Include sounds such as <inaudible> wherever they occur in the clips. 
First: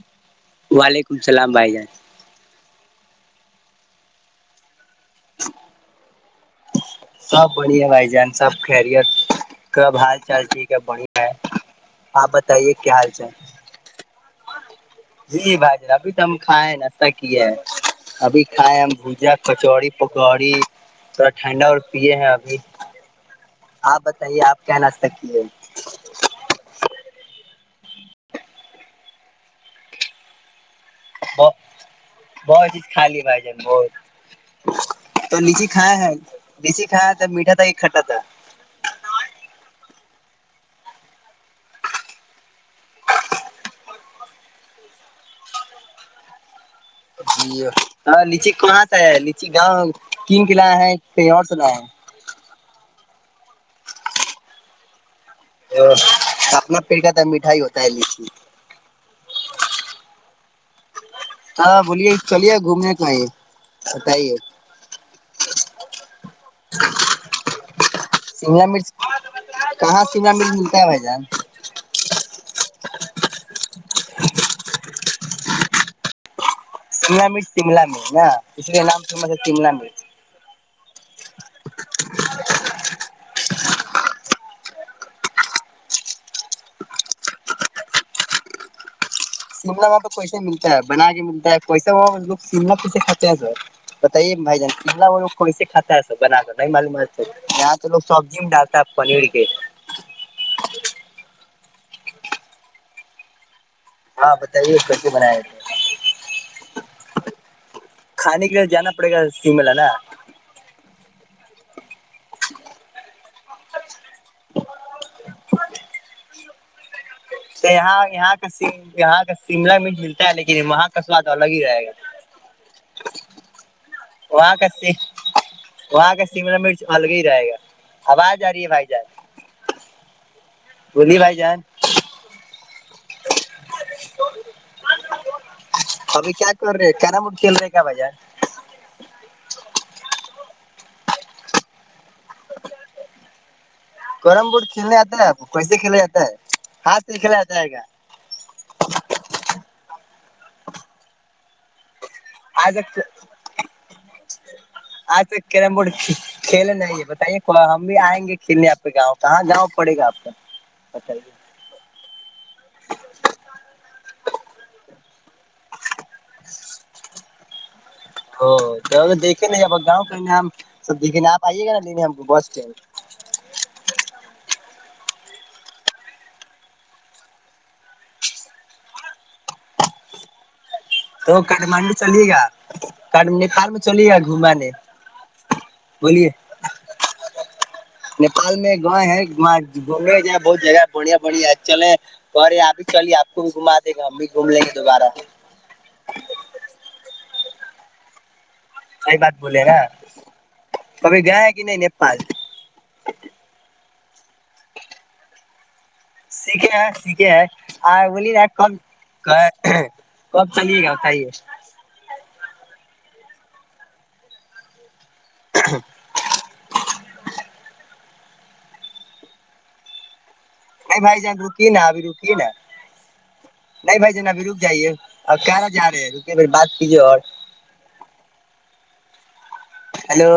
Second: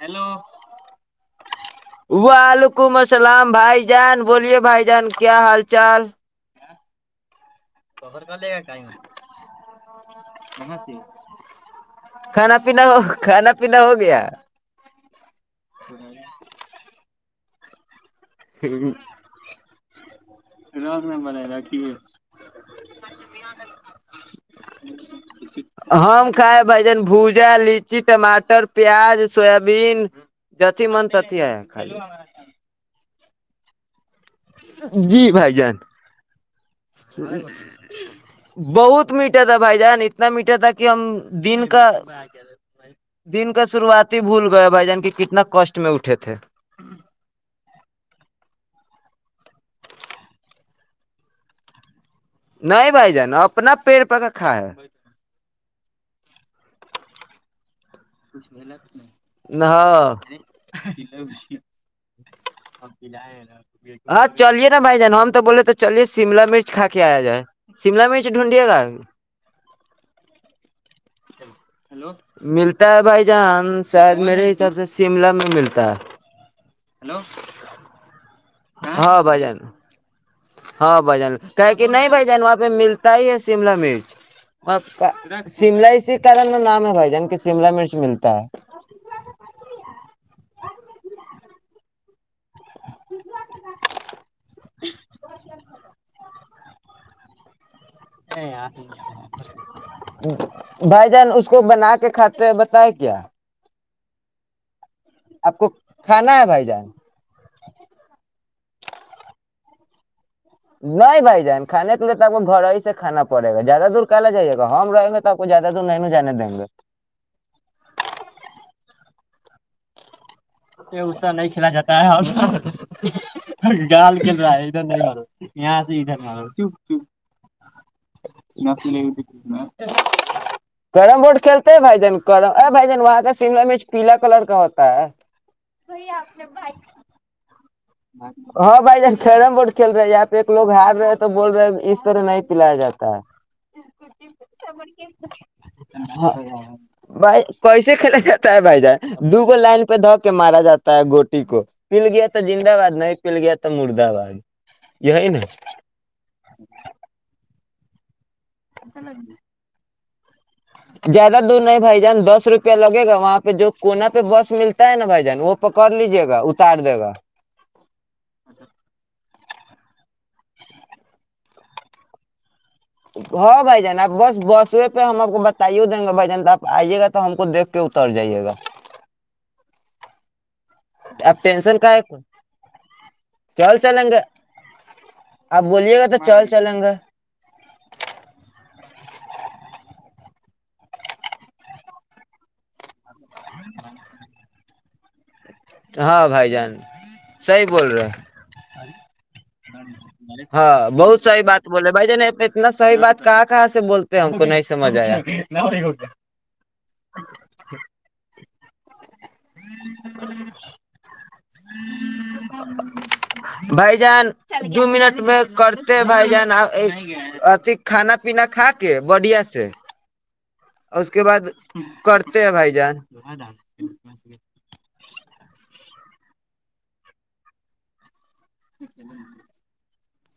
hello وعلیکم السلام بھائی جان وہ آلو ولیکم السلام بھائی جان بولیے بھائی جان کیا حال چال سب بڑیا بھائی جان سب خری کب حال چال ٹھیک ہے بڑھیا ہے آپ کھانا بتائیے پینا کیا ہو حال چال کھانا پینا ہو گیا جی بھائی جان ابھی تو ہم کھائے ہیں ناہ ہے ابھی کھائے ہم بھجا کچوڑی گڑی تھوڑا ٹھنڈا اور یہے ہیں ابمی ہم کائے بھ جن بھجا لچی ٹماٹر پیاز سویابین ج ا من تتی ہے خال بھ جان بہت جی تو بھائی لیچی جان کھایا ہے لیچی کھایا تھا میٹھا تھا کہ کھٹا تھا بہت میٹ تھا بھائی جانت اتنا میٹر تھا کہ ہم دن کا دن کا شروعات ہی بھول گئے بھائی جان کی کتنا کسٹ میں اٹھے تھے جی ہ لچی کہاں سے ہے لچی گاؤں کن کلا ہے کہیں اور سنا ہے نہیں بھائی جانا اپنا پیڑ پرککھا ہے ا اپنا پیٹ کا تھا مٹھائی ہوتی نہ ہاں <unintelligible> ہاں بولیے چلیے گھومنے کا ہے ہاں بتائیے چلیے نا بھائی جان ہم تو بولے تو چالیس شملا مرچ کھا کے آیا جائے شملا مرچ ڈھونڈیے شملہ گا مرچ کہاں شملہ مرچ ملتا ہے بھائی جان لو ملتا ہے بھائی جان شاید میرے حساب سے شملہ میں ملتا ہے سمل مٹ سیمل م نا تسریے نام تو ہاں مجے بھائی تین جان لینگو ہاں بھ جان کہ کہ نہیں بائی جان وہاں پہ مل ہی ہے شملا مرچ آ کا شملہ اسی کارن میں نام ہے بھائی جان کے شملہ مرچ ملتا ہے شملہ وہاں پہ کوسا ملتا ہے بنا کے ملتا ہے کوسا وہ شملا کیسے کھاتے ہیں سر بتائیے بھائی جان شملا وہ لوگ کیسے کھاتا ہے سر بنا کر نہیں معلومات یہاں تو لوگ سبزی میں ڈالتا ہے پنیر کے ہے بھائی جان اس کو بنا کے کھاتے ہیں بتائے کیا ہاں بتائیے ک آپ کو کھانا ہے بھائی جان کھانے جانا پڑے گا سیملہ نا نہیں بھائی جان کھانے کے لیے تو آپ کو گھر ہی سے کھانا پڑے گا زیادہ دور کالا جائیے گا ہم رہیں گے تو آپ کو زیادہ دور نہیں ن جانے دیں گے یہاں یہاں کا یہاں کا شملہ میں ملتا ہے لیکن وہاں کا سواد اسہ نہیں الگ ہی کھیلا رہے گا جاتا ہے جال کھیل رہا وہاں ہے ادھر کا نہیں مو یہاں سے وہاں ادھر کا نہو شملا چپ مرچ چپ الگ ہی رہے گا آواز آ رہی ن ہے بھائی ل جان د میں <unintelligible> بولیے کیرم بھائی بورڈ جان کھیلتے ہیں بھائی جان بھائی جان وہاں کا شملا میںیچ پیلا کلر کا ہوتا ا <inaudible> ابھی کیا کر رہے ہیں کیرم بورڈ کھیل رہے ہیں ہاں بھائی جب کیرم بورڈ کھیل رہے ہیں آپ ایک لوگ ہار رہے ہیں تو بول رہے ہیں اس طرح نہیں پلایا جاتا ہے کیرم بورڈ کھیلنے آتا ہے آپ کو کیسے کھیلا جاتا ہے ہاتھ سے کھیلا بائی جاتا ہے گا کیسے کھیلا جاتا ہے بھائی جان دو گو لائن <unintelligible> پ دھو کے مارا جاتا ہے گوٹی کو پل گیا تھا آجک آج یہی نا تک کیرم بورڈ کھیل نہیں ہے بتائیے ک ہم بھی آئیں گے کنے آپہ گاؤ کہاں گؤ پڑے گاپ کو زیادہ دور نہیں بھائی جان دس روپیہ لگے گا وہاں پہ جو کونا پہ بس ملتا ہے نا بھائی جان نوپکار لیجیے گا اتار دے گا ہو ج دیک <unintelligible> کتنے جا گؤ <unintelligible> نام سب د کنا آائیے گا لینے ہم کو بس اسٹڈ ہاں بھائی جان آپ بس بسوے پہ ہم آپ کو بتائیوں دیں گے بھائی جان آپ آئیے گا تو ہم کو دیکھ کے اتر جائیے گا تو آپ ٹینشن کا کاٹھمانڈو ہے چلیے گا نیپال چل میں چلیے چلیں گا گے گھمانے آپ گا تو بولیے چل چلیں گے نیپال میں گاؤ ہے وہاں گھومنے ج بہت جگہ بڑھیا بڑھیا چلے گے آپ ہی چلیے آپ تم گھا دے گا ہم بھی گھوم لیں گے دوبارہ ہاں بھائی جان صیح بول رہے صحیح بات بولے نا ہاں بہت کبھی سحی گئے ہیں بات کہ نہیں بولے بھائی ج نیپال نے تو اتنا صحی بات کہاں کہاں سے بولتا ہم کو نہیں سمجھ آیا سیھے ہے سیکھے ہے آ ب کن کب چلیے گا بتائیے بھائی جان دو منٹ میں کرتے بھائی جان ا کھانا پینا کھا کے بدیا سے اس بھائی کے جان بعد رکیے نا ابھی رکیے کرتے نا ہیں بھائی جان آپ خانہ جا رہے ہیں رکے پھر بات کیجیے اور <inaudible> ہیلو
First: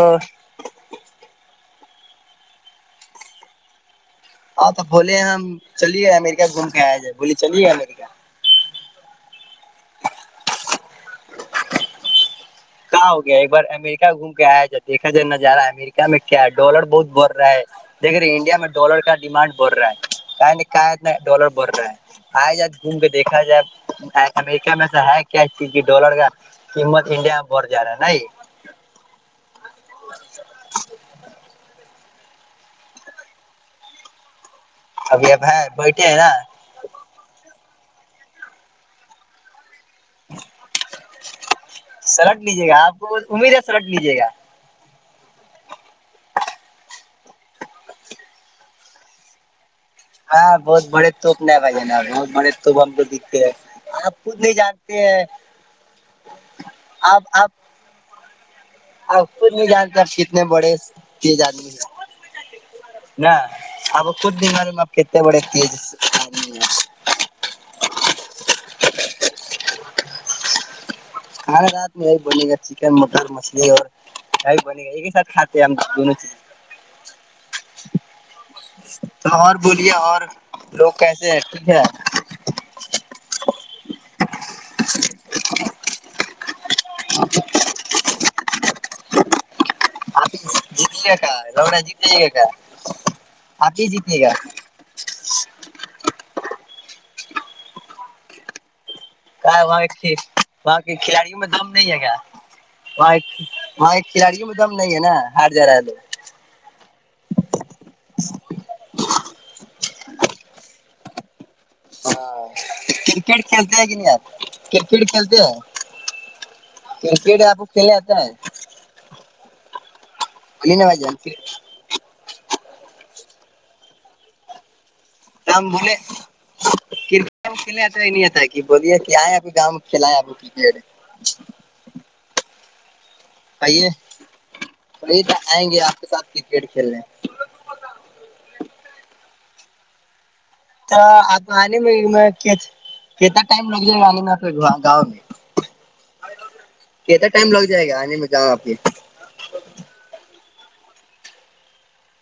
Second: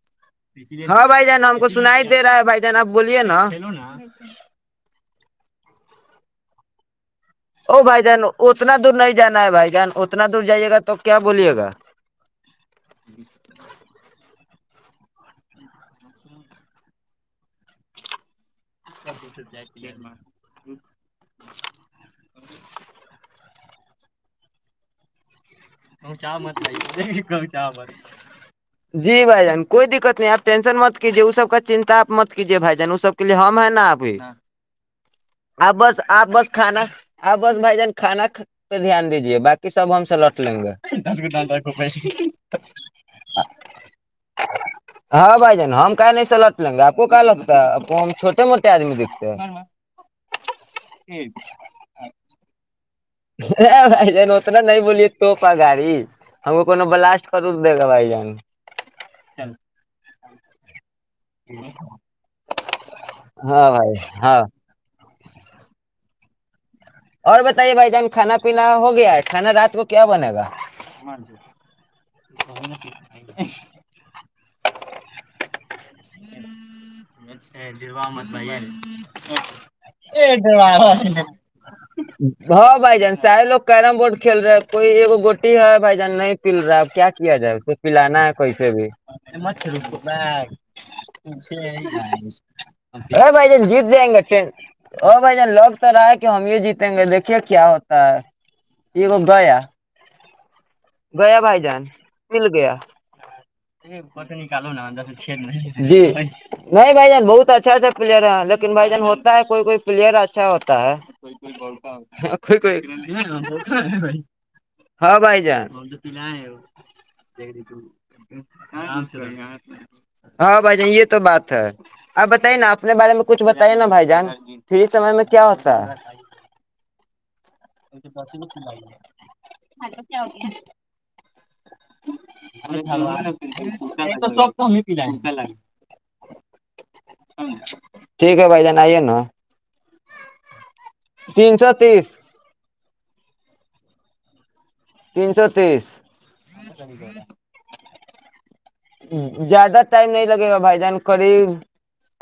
ہاں بھائی جان ہم کو سنا ہی دے رہا ہے بھائی جان آپ بولیے نا ہاں تو بھولے ہیں ہم چلیے امرہ گھوم کے آیا ج وہ بھائی جان اتنا دور نہیں جانا ہے بھائی جان اتنا دور جائیے گا تو کیا بولیے گا کہاں ہو گیا ایک بار امریکہ گھوم کے آیا جاتا دیکھا جائے ن جا رہا امریکہ میں کیا ہے ڈالر بہت بڑ رہا ہے دیکھ رہے انڈیا میں ڈالر کا ڈیمانڈ بڑھ رہا ہے نہیں کا اتنا ڈالر بڑھ رہا ہے آیا جائ گھوم کے دیکھا جائے امریکہ میں سے ہے کیا کی ڈالر کا قیمت انڈیا بڑھ جا رہا ہے نہیں جی بھائی جان کوئی دقت نہیں آپ ٹینشن مت کیجیے وہ سب کا چنتا مت کیجیے بھائی جان وہ سب کے لیے ہم ہے نا ابھی ابھی اب ہے آ بس بیٹھے ہیں آپ نا بس کھانا آ بس بھائی جان کانا پہ دھیان دیجیے باقی سب ہم سے لڑ <inaudible> سلٹ لیجیے گا آپ کو امید ہے سلٹ لیجیے گا ہاں بھائی جان ہم کا نہیں س لٹ لیں گے آپ کو کیا لگتا ہے آپ کو ہم چھوٹے موٹے آدمی دکھتے ہیں ہاں بہت بڑے توپ ن بھ ج نا بہت بڑے توپ ہم کو دکھتے ہیں بھائی آپ جان خود اتنا نہیں بولیے جانتے ہیں توپا گاڑی ہم کو کو بلاسٹ کر دے گا بھائی جان اب کھ نہیں جانتے آپ کتنے بڑے تیز آدمی ن ہاں بھائی اب کھ ہاں د آپ کتنے بڑے تیز <unintelligible> اور بتائیے بھائی جان کھانا پینا ہو گیا ہے کھانا رات کو کیا بنے گا کھانے رات میں یہی بنے گا چکن مٹر مچھلی اور یہی بنے گا ایک ہی ساتھ کھاتے ہیں ہم دونوں چیز تو اور بولیے اور لوگ کیسے ہیں ٹھیک ہے ہا بائی جان سارے لوگ کییرم بورڈ کھیل رہے کوئی ایک گوٹی ہے بھائی جان نہیں پل رہا کیا جائے اس کو پلانا ہے کسے بھی مچ آپ ہی جیتیے گا کا لوڑا جیت جائیے گا بھائی کا جان آپ ہی جیت جائیں گے جیتیے گا ٹ ہو بھائی جان لوگ تو رہائے ہم یہ جیتیں گے دیکھیے کیا ہوتا ہے یہ گیا کیا وہاں وہاں کے گیا کھلاڑیوں میں بھائی دم جان نہیں ہے کیا مل گیا وہاں وہاں کے کھلاڑیوں میں نکالو دم نا نہیں ہے ج ہار جا رہا ہے لوگ نہیں بھائی جان بہت اچھا اچھا پلیئر ہیں لیکن بھائی جان کوئی کوئی پلیئر اچھا ہوتا ہے ہاں ئی کوئی کرکٹ کھیلتے ہیں کہ نہیں آپ کرکٹ ہاں بھائی کھیلتے ج ہیں کرکٹ آپ کو کھیلنے آتا ہے ہاں بھائی جان یہ تو بات ہے آپ بتائیے نا اپنے بارے میں کچھ بتائیے نا بھائی جان پھر سمے میں کیا ہم ہوتا ہے بولے کرکٹ کھیل تھا یہ نہیں آتا کہ بوولے کہ آئے اپ گاؤں میں کھیلا ہے آپ کرکٹ ہ کہیے وہی تو آئیں گے آپ کے ساتھ کرکٹ کھیلنے ٹھیک ہے بھائی جان آئیے نا تو آپ تین سو آنے میں تیس میںتا ٹم لگ ج گ میں گاؤں میں تین سو تیس کتنا ٹائم لگ جائے گا آنے میں جاؤں آپ یہ زیادہ ٹائم نہیں لگے گا بھ جان قریب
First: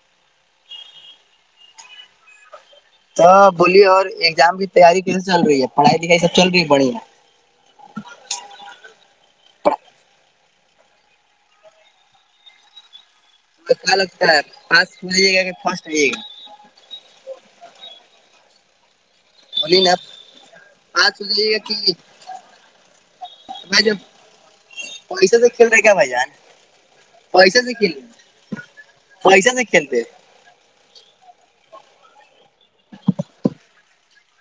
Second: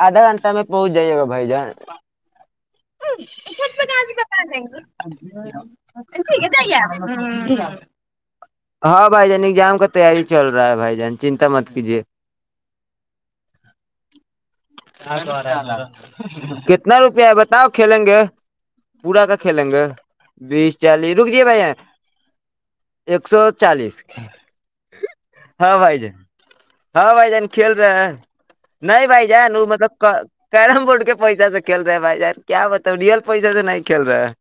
آدھا گھنٹہ میں پہنچ جائیے گا بھ جان تو بولیے اور ایگزام کی تیاری کیسے چل رہی ہے پڑھائی لکھائی سب چل رہی ہے بڑھیا ہاں بھائی جان ایگزام کا تاری چ رہ ہے بھائی جان چنتا مت کیجے کیا لگتا ہے پاس ہو جائیے گا کہ فرسٹ آئیے گا کتنا روپیہ ہے بتاؤ کھیلیں گے پورا کا کھیلیں بولیے گے نا بیس چالیس پاس ہو رک جے جائیے بھائی گا کہ ایک سو بھائی جب چالیس پیسے سے کھیل ہاں رہے کیا بھائی ج جان ہاں بھائی جان کھیل رہے ہیں نہیں بھائی جان پیسے سے وہ کھیلتے مطلب کیرم بورڈ کے پیسہ سے کھیل رہے ہیں بھائی ار کیا بتاؤ ریل پیسہ سے نہیں کھیل رہا ہے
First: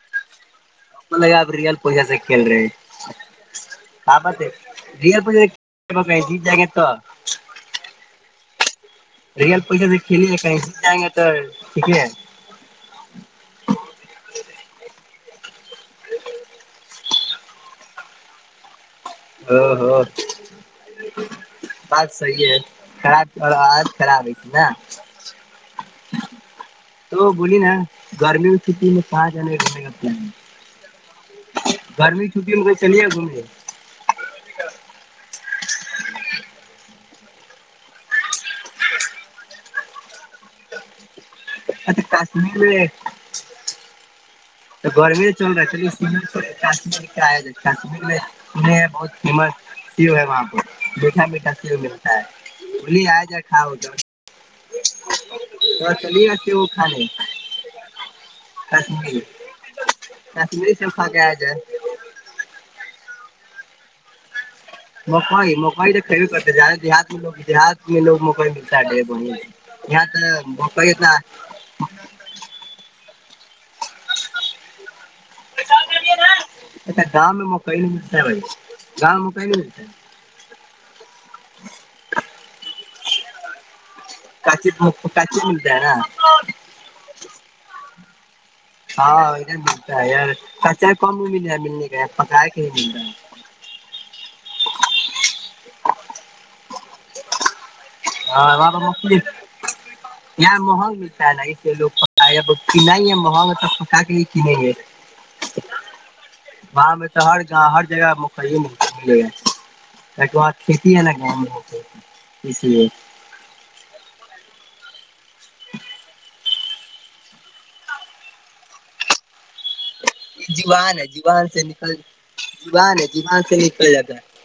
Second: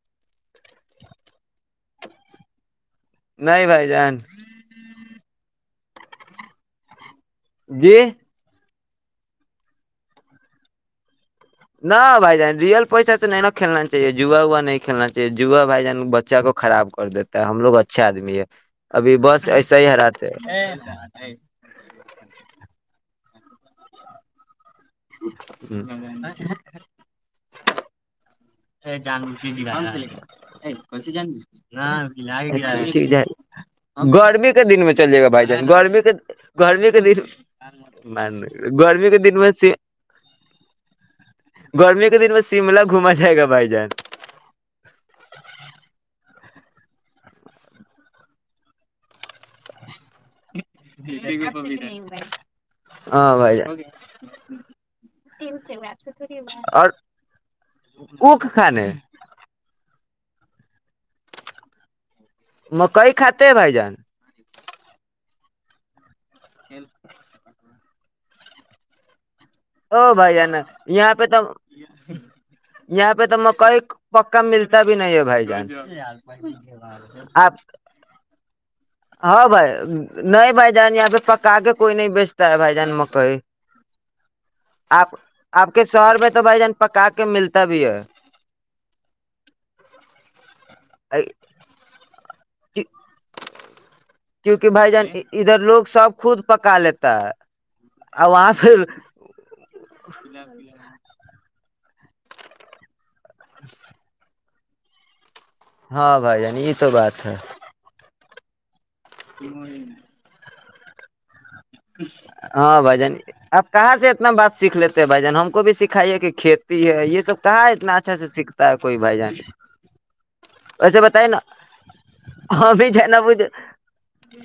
ملب آپ ریئل پوسے سے کھیل رہے ہیں نہیں بھائی جان ہ بات ہے ر پ جی جا گے تو جی <unintelligible> ٹھیک نا ہے بھائی جان ریئل پیسے سے نہیں نہ کھیلنا چاہیے جوا عوا نہیں کھیلنا جوا بھائی جان بچہ کو خراب کر دیتا ہے ہم لوگ اچھے آدمی ہے ابھی بس ایسا او ہی ہو ہراتے ہیں بات صحیح ہے خراب اور آج خراب ہے ت نا تو بولی نا <inaudible> گرمی میں چھٹی میں پارک جانے کا دل کرتا ہے نہ لائٹ جا رہی ہے گھومنے گرمی کے دن میں چلا جائے گا بھائی جان گرمی کتنی گرمی کے دن گرمی کے دن میں سے اچھا گرمی کے دل میں کشمیر سملہ گھوما جائے گا تو گرمی چل رہا ہے کشمیر جائیں گے کشمیر سنا ہے بہت فیمس ہے ہے وہاں پ میٹھا میٹھا سیوملتا ہے بولی ہاں آجاؤ بھائی جان کھانے اس بار چلیے گا سیو اور کھانے اک کھانے کشمیر کشمیری سفا کہ ا جائیں مکئی کاتے ہیں بھائی جان مکائی مکائی د صحیح بات ہے دیہات کےلوگ لدیہات کے لوگ <unintelligible> او بھائی تو جانا مکئی اتنا یہاں پہ تو یہاں پہ یہاں تو مکئی مکہ ملتا بھی نہیں ہے بھائی جان اچھا گاؤں میں آپ مکئی نہیں ملتا ہے بھائی گاؤں میں مکئی ہاں نہیں بھائی ملتا ہے نہیں بھائی جان یہاں پہ پکا کے کوئی نہیں بیچتے ملتا ہے بھائی جان مکئی کچی آپ کچی آپ ملتا ہے کے نا شہر میں تو بھائی جان پکا کے ملتا <inaudible> ہاں ادھر ملتا ہے یار چاہے کم ہی مل جائے مل نہیں رہا پگر کیونکہ بھائی جان ادھر لوگ سب خود بک کہ لیتا ہے ہاں وہاں پ مونگ فلی یہاں ماحول ملتا ہے نا کھیلوں کا ائیے اب ہلائیں گے ماحول ہوگا تب پکا کے بھی کھلائیں گے ہاں بھائی جان یہ وہاں پہ بات تو ہے ہر گاؤں ہر جگہ ہو ائیے نا ب ایک بات کتیا لگے ہم ہاں ب جانی آپ کہاں سے اتنا بات سیکھ لیتے ہو بھ جان ہم کو بھی سکھائیے کہ کھیت <unintelligible> س ہے یہ سب کہا ہے اتنا اچھا سے سیکھتا ہے کوئی بھائی جانے زبان ویسے ہے بتائی نا زبان سے نکل ہم بھی زبان ہے جائ نہ زبان بج سے نکل جاتا ہے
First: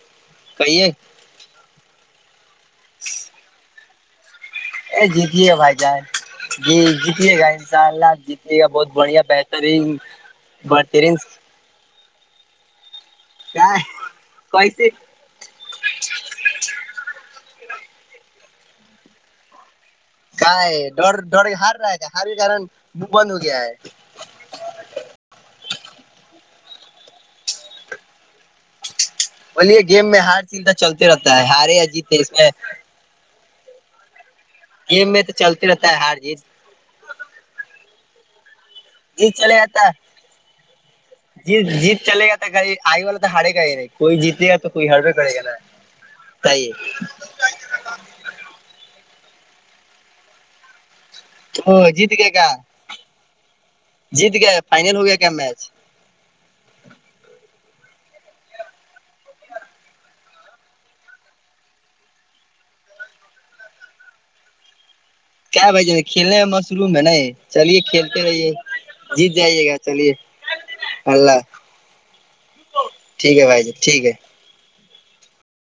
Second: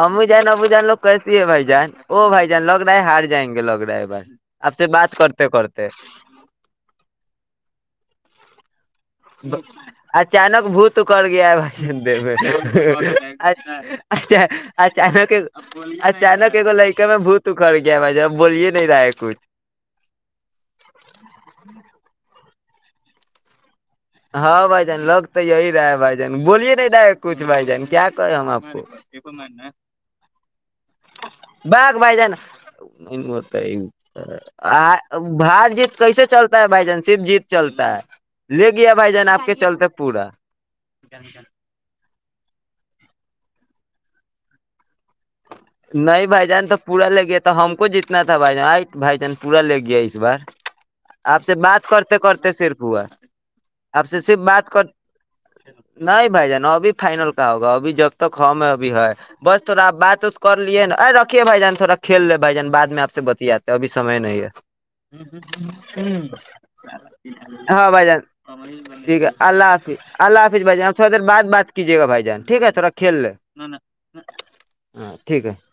ہم بھی جائ نہ بجا کہیے لوگ کیسی ہے بھائی وہ بھائی لاک ڈرائی ہار جائ گے لاک ڈرائیو ب <inaudible> یہ جتے بائی جائے جی جت گائ س ج ٹھ بہت <unintelligible> بہترین اچانک بھوت بہترین کر گیا ہے بھائی د د کیا <unintelligible> چ کیسے اچانک اچانک اگو لئیکے میں بھت اکھڑ گ ب جہب بولیے نہیں رہاے کچھ <unintelligible> کاائے ڈ ڈڑ ہار رہا ہے تھا ہارو کرن <unintelligible> وہ بند ہو گیا ہے ہاں بھائی جان لگ تو یہی رہا ہے بھائی جان بولیے نہیں رہا ہے کچھ بھائی جان کیا کہے ہم آپ کو بلیے گیم میں ہار چلتا چلتے رہتا ہے ہارے یا جیتے اس میں ت <inaudible> آ گیم میں تو چلتے بار رہتا جیت ہے ہار کیسے چلتا ہے بھائی جان شیب جیت چلتا ہے ل <unintelligible> گیا بھائی جان جیت آپ کے چلے جاتا چلتے ہے پورا چل گا گای آئی والا تو ہارے گا ہی نہیں کوئی جیتے گا تو کوئی ہار رہا نہیں بھائی جان تو پورا لگیا تھا ہم کو جیتنا تھا بھائی جان آ بھائی جان پورا لے گیا اس بار آپ سے تو بات جیت کرتے گئے کیا کرتے صرف ہوا آپ سے جیت صرف گئے بات کر فائنل ہو گیا کیا میچ نہیں بھائی جان ابھی فائنل کا ہوگا اب جب تک ہمم ہے ابھی ہے بس تھ آپ بات اتت کر لیے نا ا رکھھیے بائی جان تھوڑا کل لے بائی جان بع میں آپ سے بتیااتے ابھی سے نہیں ہے کیا بھائی جان کھیلنے میں مصروم ہے نہیں چلیے ہاں بھائی کھیلتے جان رہیے ٹھیک ہے جیت جائیے اللہ گا چلیے حافظ اللہ حافظ بھائی جان تھوڑا دیر اللہ بعات بات کیجیے گا بھائی جان ٹھیک ہے تھوڑا کھیل لے ٹھیک ہے بھائی جان ٹھیک ہے ہاں ٹھیک ہے